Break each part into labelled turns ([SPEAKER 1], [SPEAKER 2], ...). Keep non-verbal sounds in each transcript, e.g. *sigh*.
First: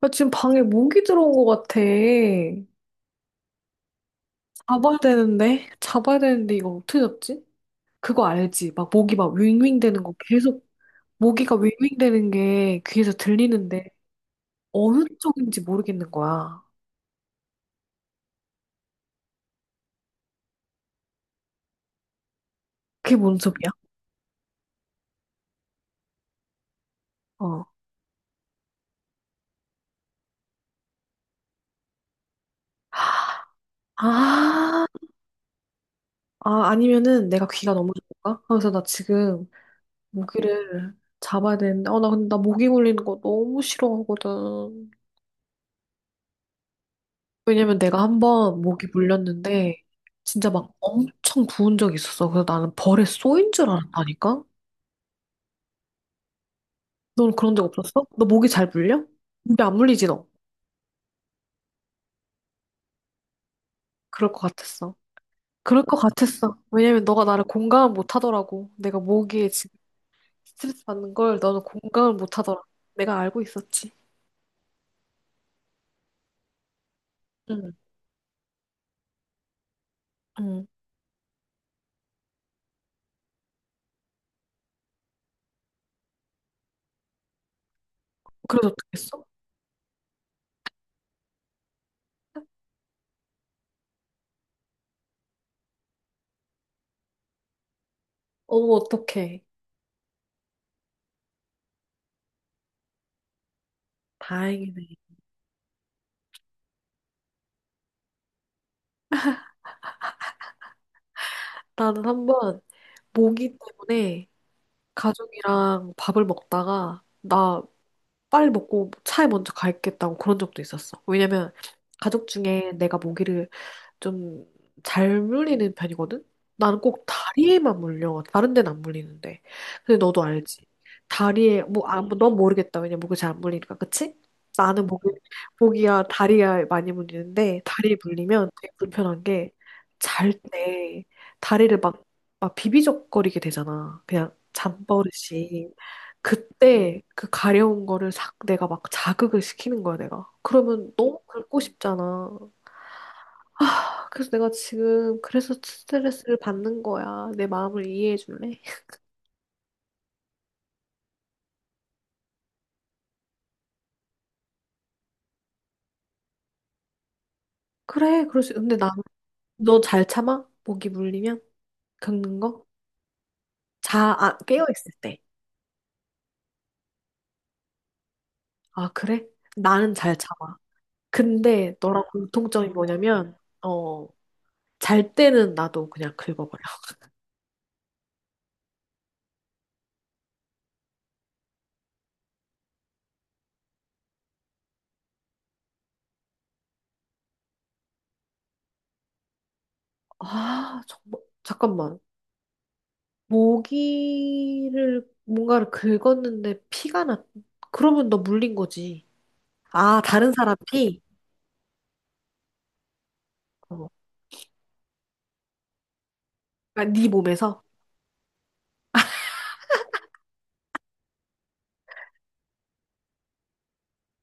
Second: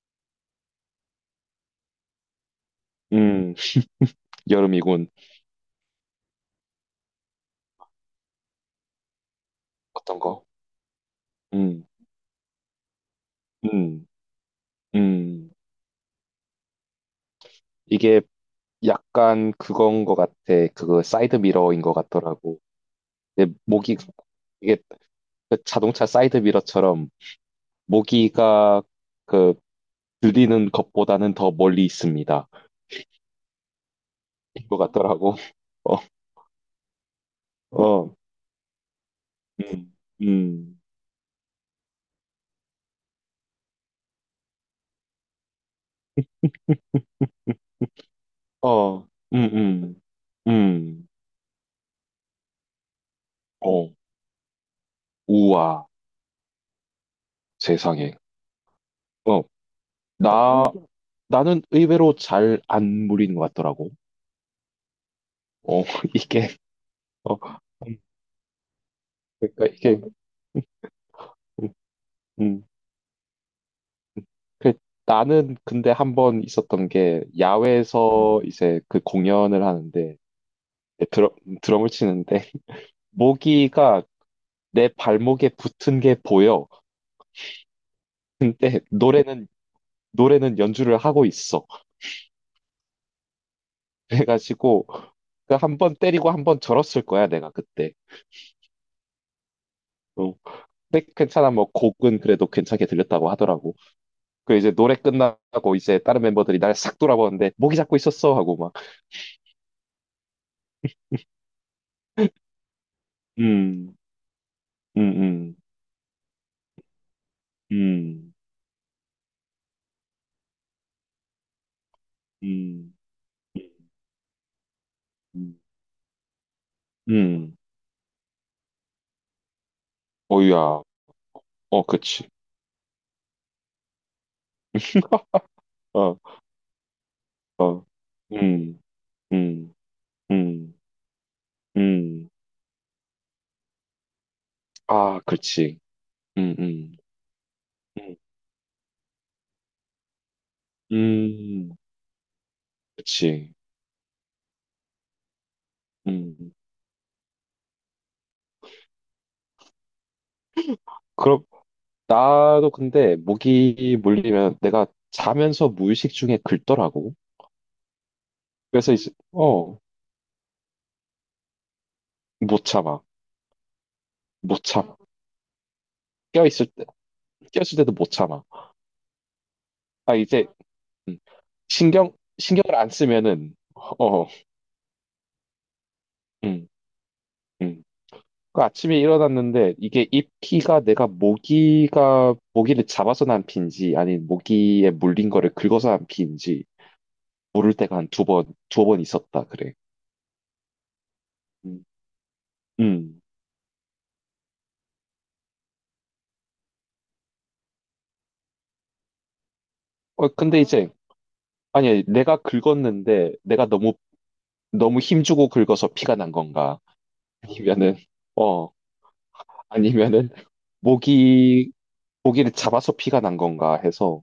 [SPEAKER 1] 나 지금 방에 모기 들어온 것 같아.
[SPEAKER 2] 음,
[SPEAKER 1] 잡아야
[SPEAKER 2] 여름이군.
[SPEAKER 1] 되는데? 잡아야 되는데 이거 어떻게 잡지? 그거 알지? 막 모기 막 윙윙 되는 거
[SPEAKER 2] 어떤 거?
[SPEAKER 1] 계속 모기가
[SPEAKER 2] 음,
[SPEAKER 1] 윙윙 되는 게 귀에서 들리는데
[SPEAKER 2] 음,
[SPEAKER 1] 어느
[SPEAKER 2] 음.
[SPEAKER 1] 쪽인지 모르겠는 거야.
[SPEAKER 2] 이게 약간 그건 거 같아. 그거 사이드 미러인 거 같더라고.
[SPEAKER 1] 그게 뭔
[SPEAKER 2] 내
[SPEAKER 1] 소리야?
[SPEAKER 2] 모기, 이게 그 자동차 사이드 미러처럼
[SPEAKER 1] 어.
[SPEAKER 2] 모기가 그 들리는 것보다는 더 멀리 있습니다. 인거
[SPEAKER 1] 아,
[SPEAKER 2] 같더라고. *laughs* 어,
[SPEAKER 1] 아, 아니면은 내가 귀가 너무
[SPEAKER 2] 어,
[SPEAKER 1] 좋은가? 그래서 나 지금
[SPEAKER 2] 음, 음,
[SPEAKER 1] 모기를 잡아야 되는데, 나 근데 나 모기 물리는 거 너무 싫어하거든. 왜냐면 내가 한 번 목이
[SPEAKER 2] 어, 음,
[SPEAKER 1] 물렸는데
[SPEAKER 2] 음,
[SPEAKER 1] 진짜 막
[SPEAKER 2] 음,
[SPEAKER 1] 엄청 부은 적이 있었어. 그래서 나는 벌에 쏘인 줄
[SPEAKER 2] 어,
[SPEAKER 1] 알았다니까?
[SPEAKER 2] 우와,
[SPEAKER 1] 넌 그런 적 없었어?
[SPEAKER 2] 세상에.
[SPEAKER 1] 너 목이 잘 물려?
[SPEAKER 2] 어,
[SPEAKER 1] 근데 안 물리지 너?
[SPEAKER 2] 나, 나는 의외로 잘 안 물리는 것 같더라고.
[SPEAKER 1] 그럴 것 같았어. 그럴
[SPEAKER 2] 어,
[SPEAKER 1] 것
[SPEAKER 2] *laughs* 이게,
[SPEAKER 1] 같았어. 왜냐면 너가
[SPEAKER 2] 어,
[SPEAKER 1] 나를 공감을
[SPEAKER 2] 음,
[SPEAKER 1] 못 하더라고. 내가 모기에
[SPEAKER 2] 그러니까
[SPEAKER 1] 지금
[SPEAKER 2] 이게, 음,
[SPEAKER 1] 스트레스 받는 걸 너는
[SPEAKER 2] 음.
[SPEAKER 1] 공감을 못 하더라.
[SPEAKER 2] 음.
[SPEAKER 1] 내가 알고 있었지.
[SPEAKER 2] 그 나는 근데 한 번 있었던 게,
[SPEAKER 1] 응,
[SPEAKER 2] 야외에서 이제 그 공연을 하는데,
[SPEAKER 1] 응.
[SPEAKER 2] 드럼, 드럼을 치는데, 모기가 내 발목에 붙은 게 보여.
[SPEAKER 1] 그래서
[SPEAKER 2] 근데
[SPEAKER 1] 어떻게 했어?
[SPEAKER 2] 노래는, 노래는 연주를 하고 있어. 그래가지고, 그 한 번 때리고 한 번 절었을 거야, 내가 그때.
[SPEAKER 1] 어머, 어떡해.
[SPEAKER 2] 어. 근데 괜찮아, 뭐, 곡은 그래도 괜찮게 들렸다고 하더라고. 그 이제
[SPEAKER 1] 다행이네.
[SPEAKER 2] 노래 끝나고 이제 다른 멤버들이 날 싹 돌아보는데 모기 잡고 있었어 하고 막
[SPEAKER 1] 나는 한번 모기
[SPEAKER 2] 음,
[SPEAKER 1] 때문에
[SPEAKER 2] 음, 음,
[SPEAKER 1] 가족이랑 밥을 먹다가 나
[SPEAKER 2] 음,
[SPEAKER 1] 빨리 먹고 차에 먼저 가있겠다고 그런 적도 있었어. 왜냐면 가족 중에
[SPEAKER 2] 음,
[SPEAKER 1] 내가 모기를 좀 잘
[SPEAKER 2] 음,
[SPEAKER 1] 물리는 편이거든? 나는 꼭
[SPEAKER 2] 음,
[SPEAKER 1] 다리에만 물려. 다른 데는 안 물리는데. 근데 너도 알지.
[SPEAKER 2] 어이야,
[SPEAKER 1] 다리에,
[SPEAKER 2] 어,
[SPEAKER 1] 뭐, 뭐,
[SPEAKER 2] 그치,
[SPEAKER 1] 넌 모르겠다. 왜냐면 목이 잘 안 물리니까. 그치? 나는 목이야,
[SPEAKER 2] 어,
[SPEAKER 1] 다리야 많이 물리는데,
[SPEAKER 2] 어,
[SPEAKER 1] 다리에 물리면 되게
[SPEAKER 2] 음,
[SPEAKER 1] 불편한 게,
[SPEAKER 2] 음,
[SPEAKER 1] 잘
[SPEAKER 2] 음,
[SPEAKER 1] 때, 다리를 막,
[SPEAKER 2] 음,
[SPEAKER 1] 막 비비적거리게 되잖아. 그냥
[SPEAKER 2] 아,
[SPEAKER 1] 잠버릇이.
[SPEAKER 2] 그렇지, 음, 음,
[SPEAKER 1] 그때 그 가려운 거를
[SPEAKER 2] 음,
[SPEAKER 1] 싹 내가 막 자극을 시키는 거야, 내가. 그러면 너무 긁고
[SPEAKER 2] 음,
[SPEAKER 1] 싶잖아.
[SPEAKER 2] 그치,
[SPEAKER 1] 그래서 내가 지금 그래서 스트레스를
[SPEAKER 2] 음,
[SPEAKER 1] 받는 거야. 내 마음을 이해해 줄래? *laughs*
[SPEAKER 2] 그럼 나도 근데 모기 물리면 내가 자면서 무의식 중에 긁더라고.
[SPEAKER 1] 그래, 그럴 수. 근데 나,
[SPEAKER 2] 그래서 이제
[SPEAKER 1] 너 잘 참아? 목이 물리면? 겪는
[SPEAKER 2] 못
[SPEAKER 1] 거?
[SPEAKER 2] 참아,
[SPEAKER 1] 자, 아,
[SPEAKER 2] 못
[SPEAKER 1] 깨어 있을
[SPEAKER 2] 참아.
[SPEAKER 1] 때.
[SPEAKER 2] 껴있을 꼈을 때도 못 참아.
[SPEAKER 1] 아, 그래? 나는
[SPEAKER 2] 아,
[SPEAKER 1] 잘
[SPEAKER 2] 이제,
[SPEAKER 1] 참아.
[SPEAKER 2] 음,
[SPEAKER 1] 근데 너랑
[SPEAKER 2] 신경,
[SPEAKER 1] 공통점이
[SPEAKER 2] 신경을 안
[SPEAKER 1] 뭐냐면,
[SPEAKER 2] 쓰면은, 어,
[SPEAKER 1] 잘 때는 나도 그냥 긁어버려.
[SPEAKER 2] 음,
[SPEAKER 1] *laughs*
[SPEAKER 2] 음. 그 아침에 일어났는데, 이게 입기가 내가 모기를 잡아서 난 피인지, 아니, 모기에 물린 거를 긁어서 난 피인지, 모를 때가 한 두 번 있었다, 그래.
[SPEAKER 1] 아, 정말.
[SPEAKER 2] 음,
[SPEAKER 1] 잠깐만.
[SPEAKER 2] 음.
[SPEAKER 1] 뭔가를 긁었는데 피가 났, 그러면 너 물린 거지. 아,
[SPEAKER 2] 어,
[SPEAKER 1] 다른 사람
[SPEAKER 2] 근데 이제,
[SPEAKER 1] 피?
[SPEAKER 2] 아니, 내가 긁었는데, 내가
[SPEAKER 1] 어.
[SPEAKER 2] 너무, 너무 힘주고 긁어서 피가 난 건가?
[SPEAKER 1] 그러니까 네 몸에서?
[SPEAKER 2] 아니면은, 어, 아니면은, 모기, 모기를 잡아서 피가 난 건가 해서,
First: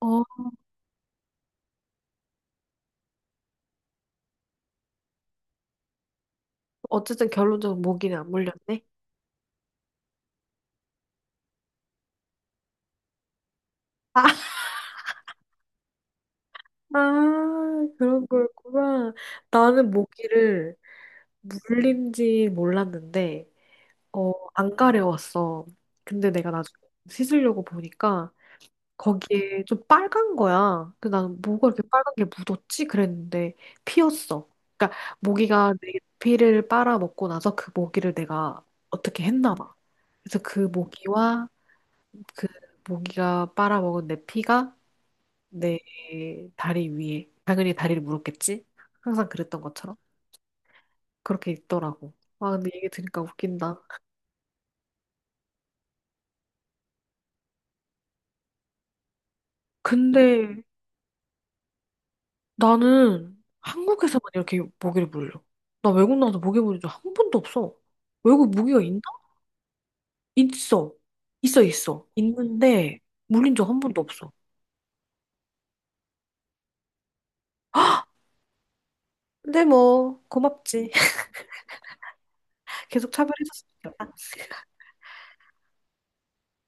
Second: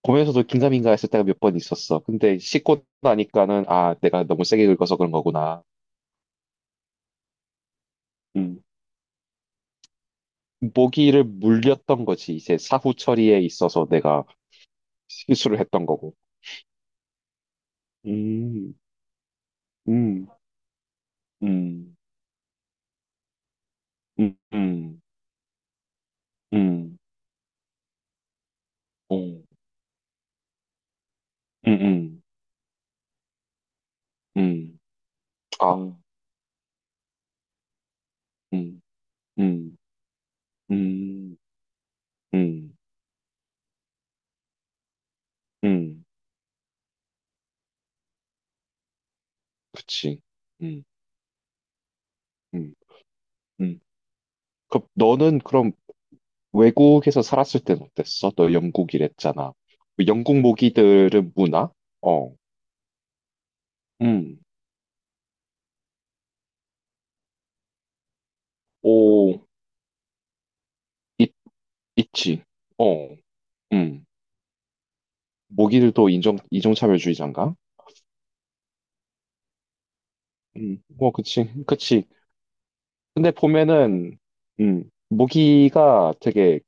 [SPEAKER 1] 어.
[SPEAKER 2] 보면서도 긴가민가 했을 때가 몇 번 있었어. 근데 씻고 나니까는, 아, 내가 너무 세게 긁어서 그런 거구나.
[SPEAKER 1] 어쨌든 결론적으로 모기는 안
[SPEAKER 2] 음,
[SPEAKER 1] 물렸네.
[SPEAKER 2] 모기를 물렸던 거지. 이제 사후 처리에 있어서
[SPEAKER 1] 아,
[SPEAKER 2] 내가 실수를 했던 거고.
[SPEAKER 1] 아, 그런
[SPEAKER 2] 음,
[SPEAKER 1] 거였구나. 나는
[SPEAKER 2] 음,
[SPEAKER 1] 모기를
[SPEAKER 2] 음,
[SPEAKER 1] 물린지 몰랐는데,
[SPEAKER 2] 음,
[SPEAKER 1] 안
[SPEAKER 2] 음,
[SPEAKER 1] 가려웠어. 근데 내가 나중에
[SPEAKER 2] 음,
[SPEAKER 1] 씻으려고 보니까
[SPEAKER 2] 오,
[SPEAKER 1] 거기에 좀 빨간 거야. 근데 나는 뭐가
[SPEAKER 2] 음,
[SPEAKER 1] 이렇게 빨간
[SPEAKER 2] 음,
[SPEAKER 1] 게 묻었지? 그랬는데 피었어.
[SPEAKER 2] 음,
[SPEAKER 1] 그러니까
[SPEAKER 2] 아,
[SPEAKER 1] 모기가 내
[SPEAKER 2] 아,
[SPEAKER 1] 피를 빨아먹고 나서 그 모기를 내가
[SPEAKER 2] 음,
[SPEAKER 1] 어떻게 했나 봐.
[SPEAKER 2] 음,
[SPEAKER 1] 그래서 그
[SPEAKER 2] 음,
[SPEAKER 1] 모기와 그
[SPEAKER 2] 음,
[SPEAKER 1] 모기가 빨아먹은 내 피가 내
[SPEAKER 2] 음,
[SPEAKER 1] 다리 위에. 당연히 다리를 물었겠지? 항상 그랬던 것처럼.
[SPEAKER 2] 그치. 음,
[SPEAKER 1] 그렇게 있더라고. 아, 근데
[SPEAKER 2] 음.
[SPEAKER 1] 얘기 들으니까
[SPEAKER 2] 음.
[SPEAKER 1] 웃긴다.
[SPEAKER 2] 그럼 너는 그럼 외국에서 살았을 땐 어땠어? 너 영국이랬잖아. 영국
[SPEAKER 1] 근데
[SPEAKER 2] 모기들은 문화? 어,
[SPEAKER 1] 나는 한국에서만
[SPEAKER 2] 음,
[SPEAKER 1] 이렇게 모기를 물려. 나 외국 나와서 모기 물린 적 한 번도 없어. 외국 모기가 있나?
[SPEAKER 2] 오,
[SPEAKER 1] 있어.
[SPEAKER 2] 있,
[SPEAKER 1] 있어, 있어.
[SPEAKER 2] 있지.
[SPEAKER 1] 있는데
[SPEAKER 2] 어,
[SPEAKER 1] 물린 적 한 번도
[SPEAKER 2] 음,
[SPEAKER 1] 없어.
[SPEAKER 2] 모기들도 인종차별주의자인가?
[SPEAKER 1] 근데 뭐 고맙지.
[SPEAKER 2] 뭐,
[SPEAKER 1] *laughs*
[SPEAKER 2] 그치, 그치.
[SPEAKER 1] 계속
[SPEAKER 2] 근데
[SPEAKER 1] 차별해줬으니까.
[SPEAKER 2] 보면은, 모기가 되게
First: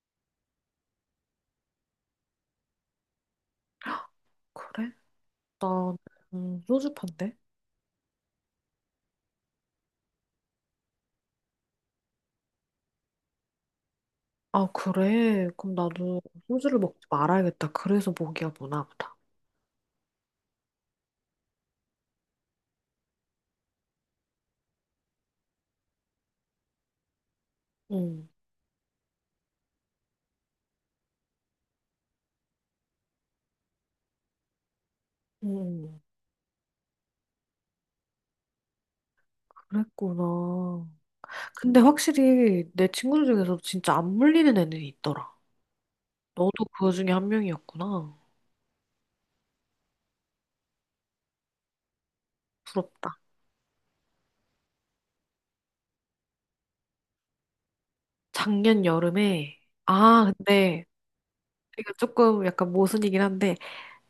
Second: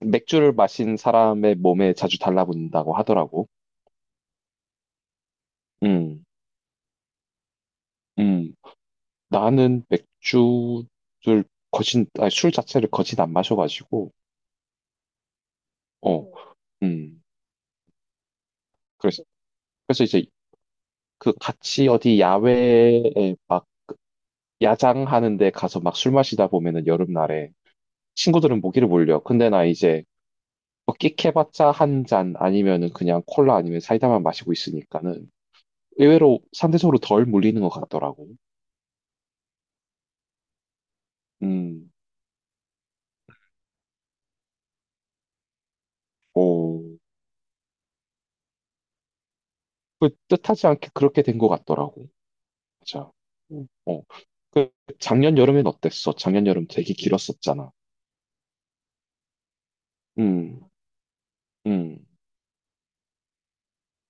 [SPEAKER 2] 맥주를 마신 사람의 몸에 자주 달라붙는다고 하더라고.
[SPEAKER 1] 그래? 나
[SPEAKER 2] 음,
[SPEAKER 1] 소주판데?
[SPEAKER 2] 음, 나는 맥주를 거진, 아니, 술 자체를 거진 안 마셔가지고,
[SPEAKER 1] 아, 그래? 그럼 나도
[SPEAKER 2] 어,
[SPEAKER 1] 소주를 먹지
[SPEAKER 2] 음,
[SPEAKER 1] 말아야겠다. 그래서 목이야 보나 보다.
[SPEAKER 2] 그래서 그래서 이제 그 같이 어디 야외에 막 야장하는데 가서 막 술 마시다 보면은 여름날에
[SPEAKER 1] 응,
[SPEAKER 2] 친구들은 모기를 물려. 근데 나 이제 뭐 끽해봤자 한 잔 아니면은 그냥 콜라 아니면 사이다만 마시고 있으니까는
[SPEAKER 1] 응,
[SPEAKER 2] 의외로 상대적으로 덜 물리는 것 같더라고.
[SPEAKER 1] 그랬구나. 근데
[SPEAKER 2] 음,
[SPEAKER 1] 확실히 내 친구들 중에서도 진짜 안 물리는 애는 있더라. 너도
[SPEAKER 2] 오,
[SPEAKER 1] 그 중에 한 명이었구나.
[SPEAKER 2] 그 뜻하지 않게 그렇게 된 것 같더라고. 맞아.
[SPEAKER 1] 부럽다.
[SPEAKER 2] 어, 그 작년 여름엔 어땠어? 작년 여름 되게 길었었잖아.
[SPEAKER 1] 작년 여름에, 아,
[SPEAKER 2] 음,
[SPEAKER 1] 근데 이거
[SPEAKER 2] 음,
[SPEAKER 1] 조금 약간 모순이긴 한데,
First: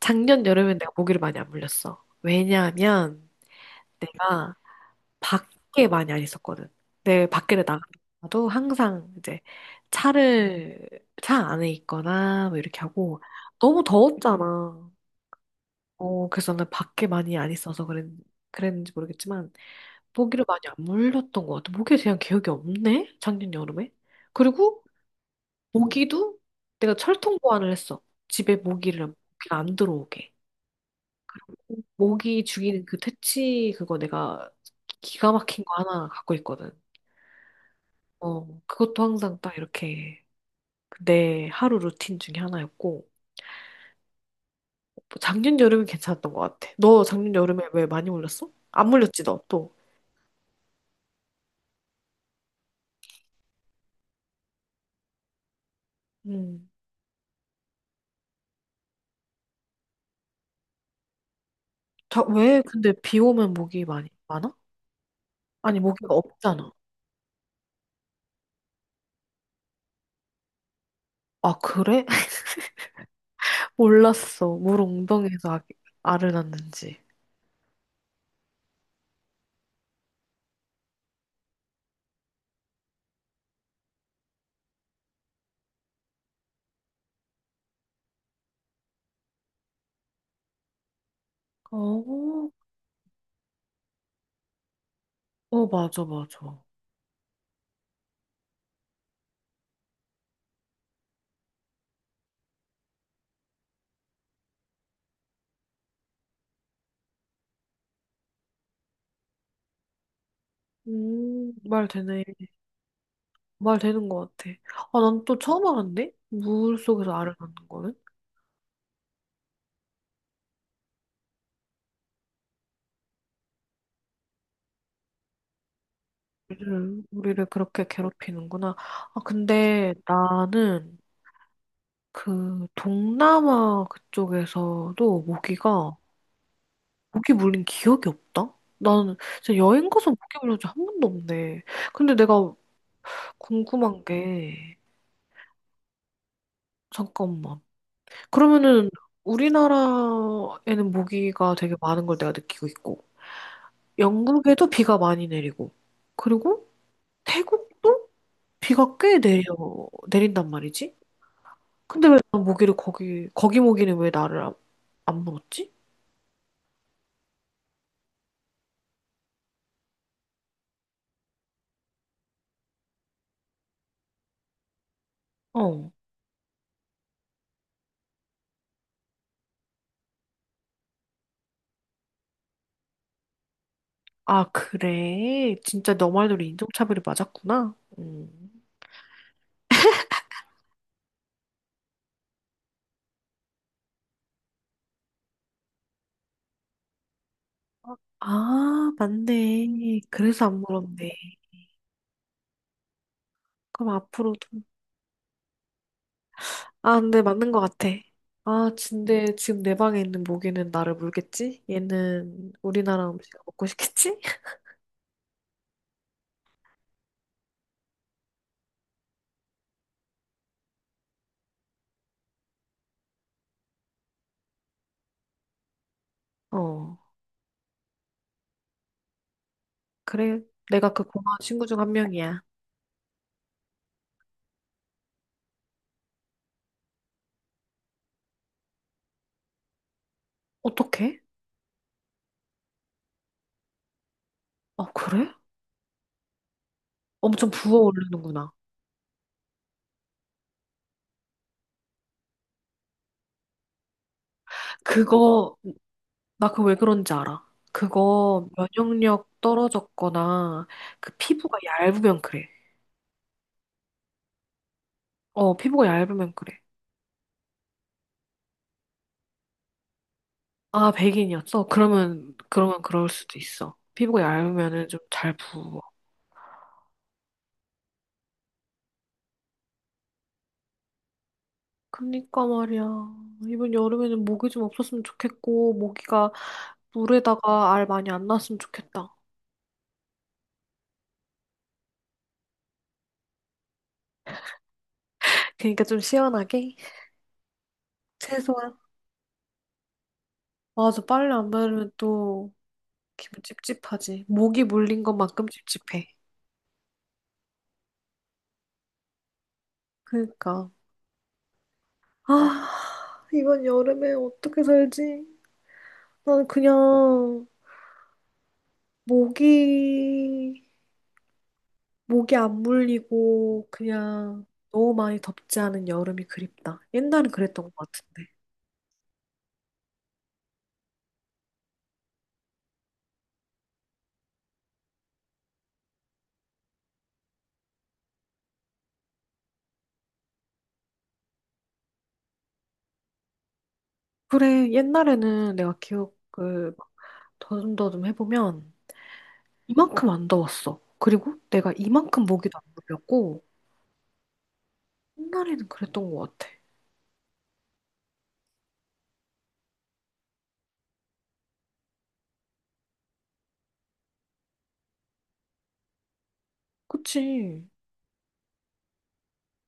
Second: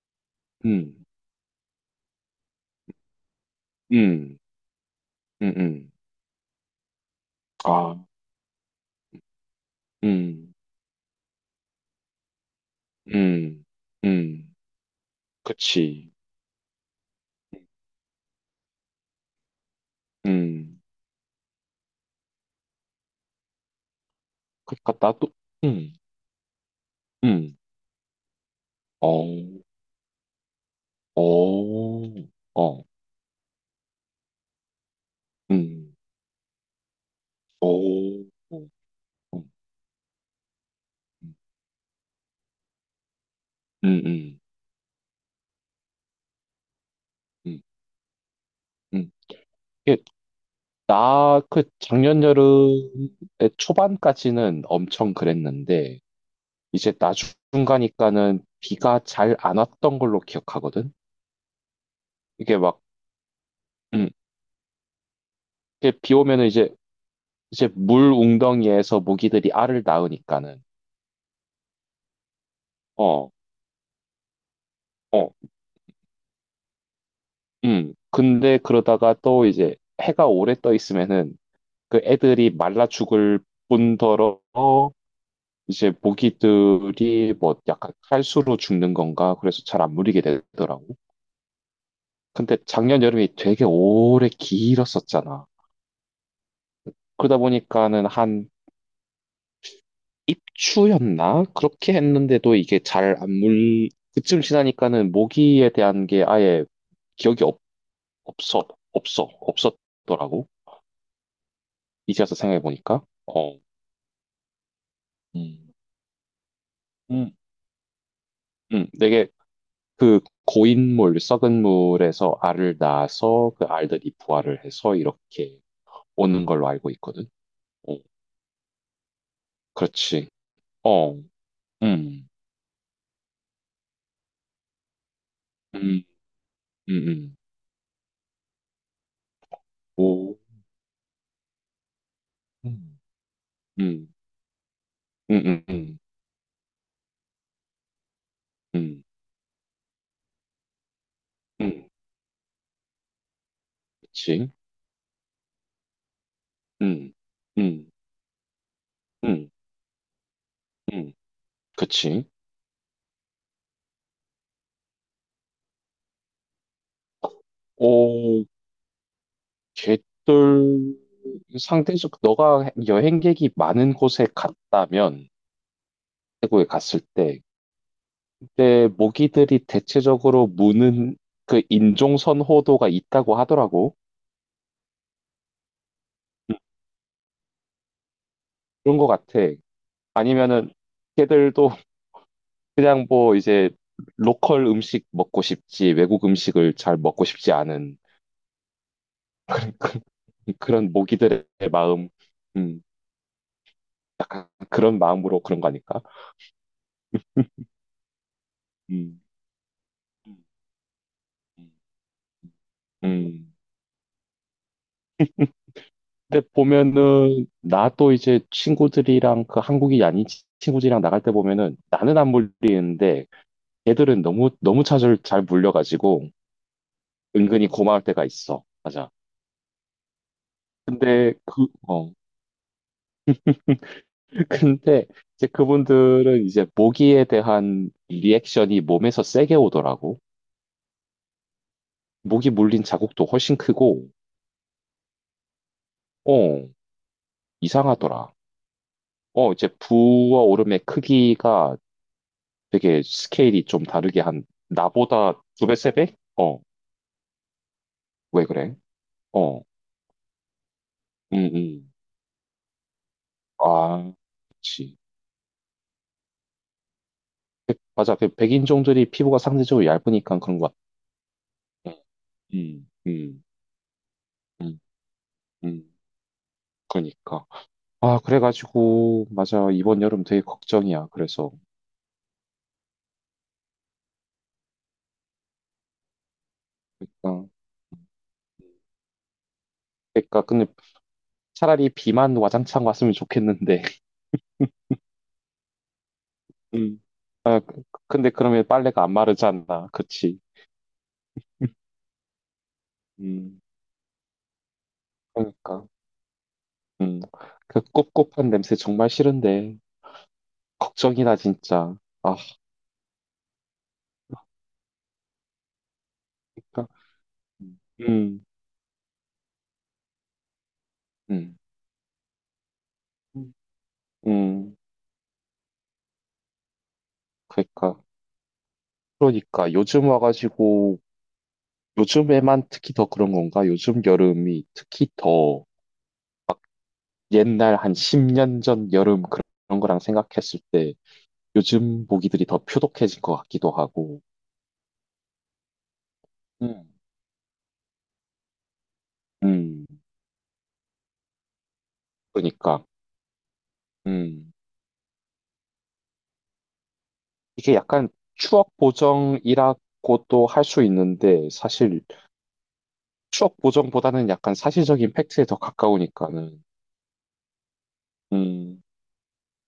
[SPEAKER 1] 작년 여름엔 내가
[SPEAKER 2] 음,
[SPEAKER 1] 모기를 많이 안 물렸어. 왜냐하면 응.
[SPEAKER 2] 음,
[SPEAKER 1] 내가
[SPEAKER 2] 음,
[SPEAKER 1] 밖에
[SPEAKER 2] 음.
[SPEAKER 1] 많이 안 있었거든. 내 밖에를
[SPEAKER 2] 아,
[SPEAKER 1] 나가도 항상 이제
[SPEAKER 2] 음.
[SPEAKER 1] 차를 차 안에 있거나 뭐 이렇게 하고
[SPEAKER 2] 음,
[SPEAKER 1] 너무
[SPEAKER 2] 음,
[SPEAKER 1] 더웠잖아.
[SPEAKER 2] 그치.
[SPEAKER 1] 그래서 나는 밖에 많이 안 있어서 그랬, 그랬는지 모르겠지만 모기를 많이 안
[SPEAKER 2] 음,
[SPEAKER 1] 물렸던 것 같아. 모기에 대한 기억이 없네. 작년 여름에. 그리고
[SPEAKER 2] 그니까 나도, 음,
[SPEAKER 1] 모기도 내가 철통 보
[SPEAKER 2] 음,
[SPEAKER 1] 완을 했어. 집에 모기를
[SPEAKER 2] 어,
[SPEAKER 1] 모기가 안 들어오게.
[SPEAKER 2] 어,
[SPEAKER 1] 모기 죽이는
[SPEAKER 2] 어,
[SPEAKER 1] 그 퇴치 그거 내가 기가 막힌 거
[SPEAKER 2] 음,
[SPEAKER 1] 하나 갖고 있거든.
[SPEAKER 2] 어, 음,
[SPEAKER 1] 그것도 항상 딱 이렇게 내 하루 루틴 중에 하나였고,
[SPEAKER 2] 음, 음,
[SPEAKER 1] 뭐 작년 여름은 괜찮았던 것 같아. 너 작년
[SPEAKER 2] 음.
[SPEAKER 1] 여름에 왜 많이 물렸어? 안
[SPEAKER 2] 음.
[SPEAKER 1] 물렸지, 너 또.
[SPEAKER 2] 이게 나 그 작년 여름의 초반까지는 엄청 그랬는데,
[SPEAKER 1] 음.
[SPEAKER 2] 이제 나중 가니까는 비가 잘 안 왔던 걸로 기억하거든?
[SPEAKER 1] 자,
[SPEAKER 2] 이게
[SPEAKER 1] 왜
[SPEAKER 2] 막,
[SPEAKER 1] 근데 비 오면 목이 많이
[SPEAKER 2] 음,
[SPEAKER 1] 많아? 아니,
[SPEAKER 2] 이게
[SPEAKER 1] 모기가
[SPEAKER 2] 비 오면은 이제,
[SPEAKER 1] 없잖아.
[SPEAKER 2] 이제 물 웅덩이에서 모기들이 알을 낳으니까는,
[SPEAKER 1] 아, 그래? *laughs*
[SPEAKER 2] 어,
[SPEAKER 1] 몰랐어. 물
[SPEAKER 2] 어.
[SPEAKER 1] 웅덩이에서 알을 낳는지.
[SPEAKER 2] 음. 근데 그러다가 또 이제 해가 오래 떠 있으면은 그 애들이 말라 죽을 뿐더러 이제 모기들이 뭐 약간 칼수로 죽는 건가 그래서 잘 안 물리게 되더라고.
[SPEAKER 1] 어,
[SPEAKER 2] 근데 작년 여름이 되게 오래 길었었잖아.
[SPEAKER 1] 어, 맞아, 맞아.
[SPEAKER 2] 그러다 보니까는 한 입추였나? 그렇게 했는데도 이게 잘 안 물, 그쯤 지나니까는 모기에 대한 게 아예 기억이 없, 없어, 없어, 없었더라고.
[SPEAKER 1] 말
[SPEAKER 2] 이제
[SPEAKER 1] 되네.
[SPEAKER 2] 와서 생각해보니까. 어.
[SPEAKER 1] 말 되는 것 같아. 아, 난 또 처음
[SPEAKER 2] 음.
[SPEAKER 1] 알았네? 물 속에서
[SPEAKER 2] 음,
[SPEAKER 1] 알을 낳는 거는?
[SPEAKER 2] 되게 그 고인물, 썩은 물에서 알을 낳아서 그 알들이 부화를 해서 이렇게 오는 걸로 알고
[SPEAKER 1] 우리를
[SPEAKER 2] 있거든.
[SPEAKER 1] 우리를 그렇게
[SPEAKER 2] 어,
[SPEAKER 1] 괴롭히는구나. 아, 근데
[SPEAKER 2] 그렇지.
[SPEAKER 1] 나는
[SPEAKER 2] 어, 음,
[SPEAKER 1] 그 동남아 그쪽에서도 모기가,
[SPEAKER 2] 음, 음,
[SPEAKER 1] 모기
[SPEAKER 2] 음,
[SPEAKER 1] 물린 기억이 없다? 나는 진짜 여행 가서 모기
[SPEAKER 2] 오,
[SPEAKER 1] 물린 적한 번도 없네. 근데 내가
[SPEAKER 2] 음,
[SPEAKER 1] 궁금한
[SPEAKER 2] 음,
[SPEAKER 1] 게,
[SPEAKER 2] 음, 음, 음,
[SPEAKER 1] 잠깐만. 그러면은
[SPEAKER 2] 음,
[SPEAKER 1] 우리나라에는 모기가 되게
[SPEAKER 2] 음.
[SPEAKER 1] 많은 걸 내가 느끼고 있고,
[SPEAKER 2] 그치.
[SPEAKER 1] 영국에도 비가 많이 내리고, 그리고
[SPEAKER 2] 음, 음,
[SPEAKER 1] 태국도 비가 꽤
[SPEAKER 2] 음,
[SPEAKER 1] 내린단 말이지?
[SPEAKER 2] 음,
[SPEAKER 1] 근데 왜
[SPEAKER 2] 그치.
[SPEAKER 1] 난 모기를 거기 모기는 왜 나를 안 물었지?
[SPEAKER 2] 오, 걔들 상대적, 너가 여행객이 많은 곳에 갔다면,
[SPEAKER 1] 어.
[SPEAKER 2] 태국에 갔을 때, 근데 모기들이 대체적으로 무는 그 인종 선호도가 있다고 하더라고.
[SPEAKER 1] 아, 그래. 진짜 너 말대로
[SPEAKER 2] 음,
[SPEAKER 1] 인종차별이 맞았구나. 음.
[SPEAKER 2] 그런 것 같아. 아니면은 걔들도 *laughs* 그냥 뭐 이제 로컬 음식 먹고 싶지 외국 음식을 잘 먹고 싶지 않은
[SPEAKER 1] 아, 맞네.
[SPEAKER 2] *laughs*
[SPEAKER 1] 그래서 안
[SPEAKER 2] 그런
[SPEAKER 1] 물었네.
[SPEAKER 2] 모기들의 마음, 음,
[SPEAKER 1] 그럼 앞으로도.
[SPEAKER 2] 그런 마음으로 그런 거 아닐까?
[SPEAKER 1] 아, 근데 맞는 것 같아. 아,
[SPEAKER 2] 음,
[SPEAKER 1] 근데 지금 내 방에 있는 모기는 나를 물겠지? 얘는 우리나라 음식
[SPEAKER 2] 음.
[SPEAKER 1] 먹고 싶겠지?
[SPEAKER 2] 근데 보면은 나도 이제 친구들이랑 그 한국이 아닌 친구들이랑 나갈 때 보면은 나는 안 물리는데 걔들은 너무 너무 잘 물려가지고
[SPEAKER 1] 어.
[SPEAKER 2] 은근히 고마울 때가 있어. 맞아.
[SPEAKER 1] 그래. 내가 그
[SPEAKER 2] 근데
[SPEAKER 1] 고마운 친구
[SPEAKER 2] 그,
[SPEAKER 1] 중 한
[SPEAKER 2] 어.
[SPEAKER 1] 명이야.
[SPEAKER 2] *laughs* 근데 이제 그분들은 이제 모기에 대한 리액션이 몸에서 세게 오더라고.
[SPEAKER 1] 어떡해?
[SPEAKER 2] 모기 물린 자국도 훨씬 크고,
[SPEAKER 1] 아, 그래?
[SPEAKER 2] 어,
[SPEAKER 1] 엄청
[SPEAKER 2] 이상하더라.
[SPEAKER 1] 부어오르는구나.
[SPEAKER 2] 어, 이제 부어오름의 크기가 되게 스케일이 좀 다르게 한, 나보다
[SPEAKER 1] 그거
[SPEAKER 2] 두 배, 세 배?
[SPEAKER 1] 나
[SPEAKER 2] 어,
[SPEAKER 1] 그거 왜 그런지 알아.
[SPEAKER 2] 왜
[SPEAKER 1] 그거
[SPEAKER 2] 그래?
[SPEAKER 1] 면역력
[SPEAKER 2] 어,
[SPEAKER 1] 떨어졌거나 그
[SPEAKER 2] 음,
[SPEAKER 1] 피부가
[SPEAKER 2] 음.
[SPEAKER 1] 얇으면 그래.
[SPEAKER 2] 아, 그치.
[SPEAKER 1] 피부가 얇으면 그래.
[SPEAKER 2] 맞아. 그 백인종들이 피부가 상대적으로 얇으니까 그런 것
[SPEAKER 1] 아, 백인이었어?
[SPEAKER 2] 같아.
[SPEAKER 1] 그러면
[SPEAKER 2] 음,
[SPEAKER 1] 그럴 수도
[SPEAKER 2] 음,
[SPEAKER 1] 있어. 피부가
[SPEAKER 2] 음,
[SPEAKER 1] 얇으면은 좀 잘 부어.
[SPEAKER 2] 음, 그니까. 아, 그래가지고, 맞아. 이번 여름 되게 걱정이야. 그래서.
[SPEAKER 1] 그니까 말이야. 이번 여름에는 모기 좀 없었으면 좋겠고, 모기가
[SPEAKER 2] 그니까,
[SPEAKER 1] 물에다가 알 많이 안 났으면 좋겠다.
[SPEAKER 2] 그니까, 근데 차라리 비만 와장창 왔으면 좋겠는데. *laughs*
[SPEAKER 1] 그니까 좀 시원하게?
[SPEAKER 2] 음. 아, 근데 그러면
[SPEAKER 1] 최소한?
[SPEAKER 2] 빨래가 안 마르잖아. 그치?
[SPEAKER 1] 맞아, 빨래 안 바르면 또 기분
[SPEAKER 2] 음,
[SPEAKER 1] 찝찝하지. 모기 물린 것만큼
[SPEAKER 2] 그니까.
[SPEAKER 1] 찝찝해.
[SPEAKER 2] 음, 그 꿉꿉한 냄새 정말 싫은데.
[SPEAKER 1] 그니까.
[SPEAKER 2] 걱정이다, 진짜. 아,
[SPEAKER 1] 아, 이번 여름에 어떻게 살지? 나는
[SPEAKER 2] 그니까.
[SPEAKER 1] 그냥
[SPEAKER 2] 음,
[SPEAKER 1] 모기,
[SPEAKER 2] 음,
[SPEAKER 1] 모기 안
[SPEAKER 2] 음,
[SPEAKER 1] 물리고 그냥
[SPEAKER 2] 음,
[SPEAKER 1] 너무 많이 덥지 않은 여름이 그립다. 옛날엔 그랬던 것
[SPEAKER 2] 그니까.
[SPEAKER 1] 같은데.
[SPEAKER 2] 그러니까 요즘 와가지고 요즘에만 특히 더 그런 건가? 요즘 여름이 특히 더 옛날 한 10년 전 여름 그런 거랑 생각했을 때 요즘 모기들이 더 표독해진 것 같기도 하고.
[SPEAKER 1] 그래, 옛날에는 내가 기억을
[SPEAKER 2] 음.
[SPEAKER 1] 막 더듬더듬 해보면
[SPEAKER 2] 음,
[SPEAKER 1] 이만큼 안 더웠어. 그리고 내가 이만큼 모기도 안
[SPEAKER 2] 그러니까.
[SPEAKER 1] 물렸고
[SPEAKER 2] 음,
[SPEAKER 1] 옛날에는 그랬던 것 같아.
[SPEAKER 2] 이게 약간 추억 보정이라고도 할 수 있는데 사실 추억 보정보다는 약간 사실적인 팩트에 더 가까우니까는.
[SPEAKER 1] 그치?
[SPEAKER 2] 음,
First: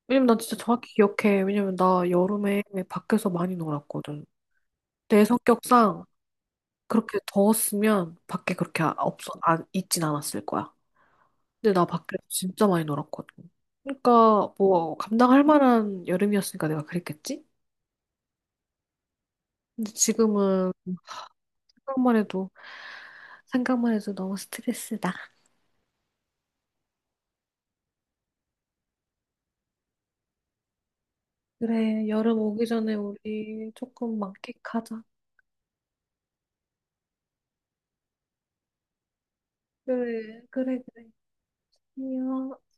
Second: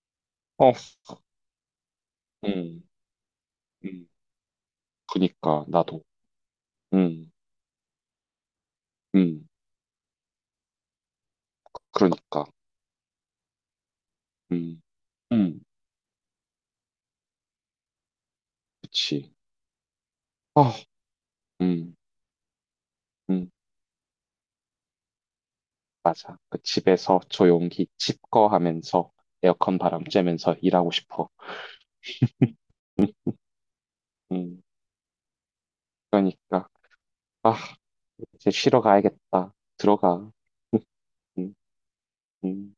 [SPEAKER 1] 왜냐면 난 진짜
[SPEAKER 2] 어,
[SPEAKER 1] 정확히 기억해. 왜냐면 나 여름에
[SPEAKER 2] 음,
[SPEAKER 1] 밖에서 많이
[SPEAKER 2] 음,
[SPEAKER 1] 놀았거든. 내
[SPEAKER 2] 그러니까 나도.
[SPEAKER 1] 성격상 그렇게
[SPEAKER 2] 음,
[SPEAKER 1] 더웠으면 밖에 그렇게 없어,
[SPEAKER 2] 음,
[SPEAKER 1] 안, 있진 않았을 거야. 근데 나 밖에서
[SPEAKER 2] 그러니까.
[SPEAKER 1] 진짜 많이 놀았거든. 그러니까
[SPEAKER 2] 음,
[SPEAKER 1] 뭐 감당할
[SPEAKER 2] 음,
[SPEAKER 1] 만한 여름이었으니까 내가 그랬겠지?
[SPEAKER 2] 그치.
[SPEAKER 1] 근데 지금은
[SPEAKER 2] 아, 음,
[SPEAKER 1] 생각만 해도
[SPEAKER 2] 음,
[SPEAKER 1] 생각만 해도 너무 스트레스다.
[SPEAKER 2] 맞아. 그 집에서 조용히 집거 하면서 에어컨 바람 쬐면서 일하고 싶어.
[SPEAKER 1] 그래, 여름 오기 전에 우리 조금
[SPEAKER 2] 음,
[SPEAKER 1] 만끽하자.
[SPEAKER 2] 그러니까, 아, 이제 쉬러 가야겠다. 들어가.
[SPEAKER 1] 그래, 그래,
[SPEAKER 2] *laughs*
[SPEAKER 1] 그래.
[SPEAKER 2] 음,
[SPEAKER 1] 안녕.
[SPEAKER 2] 음.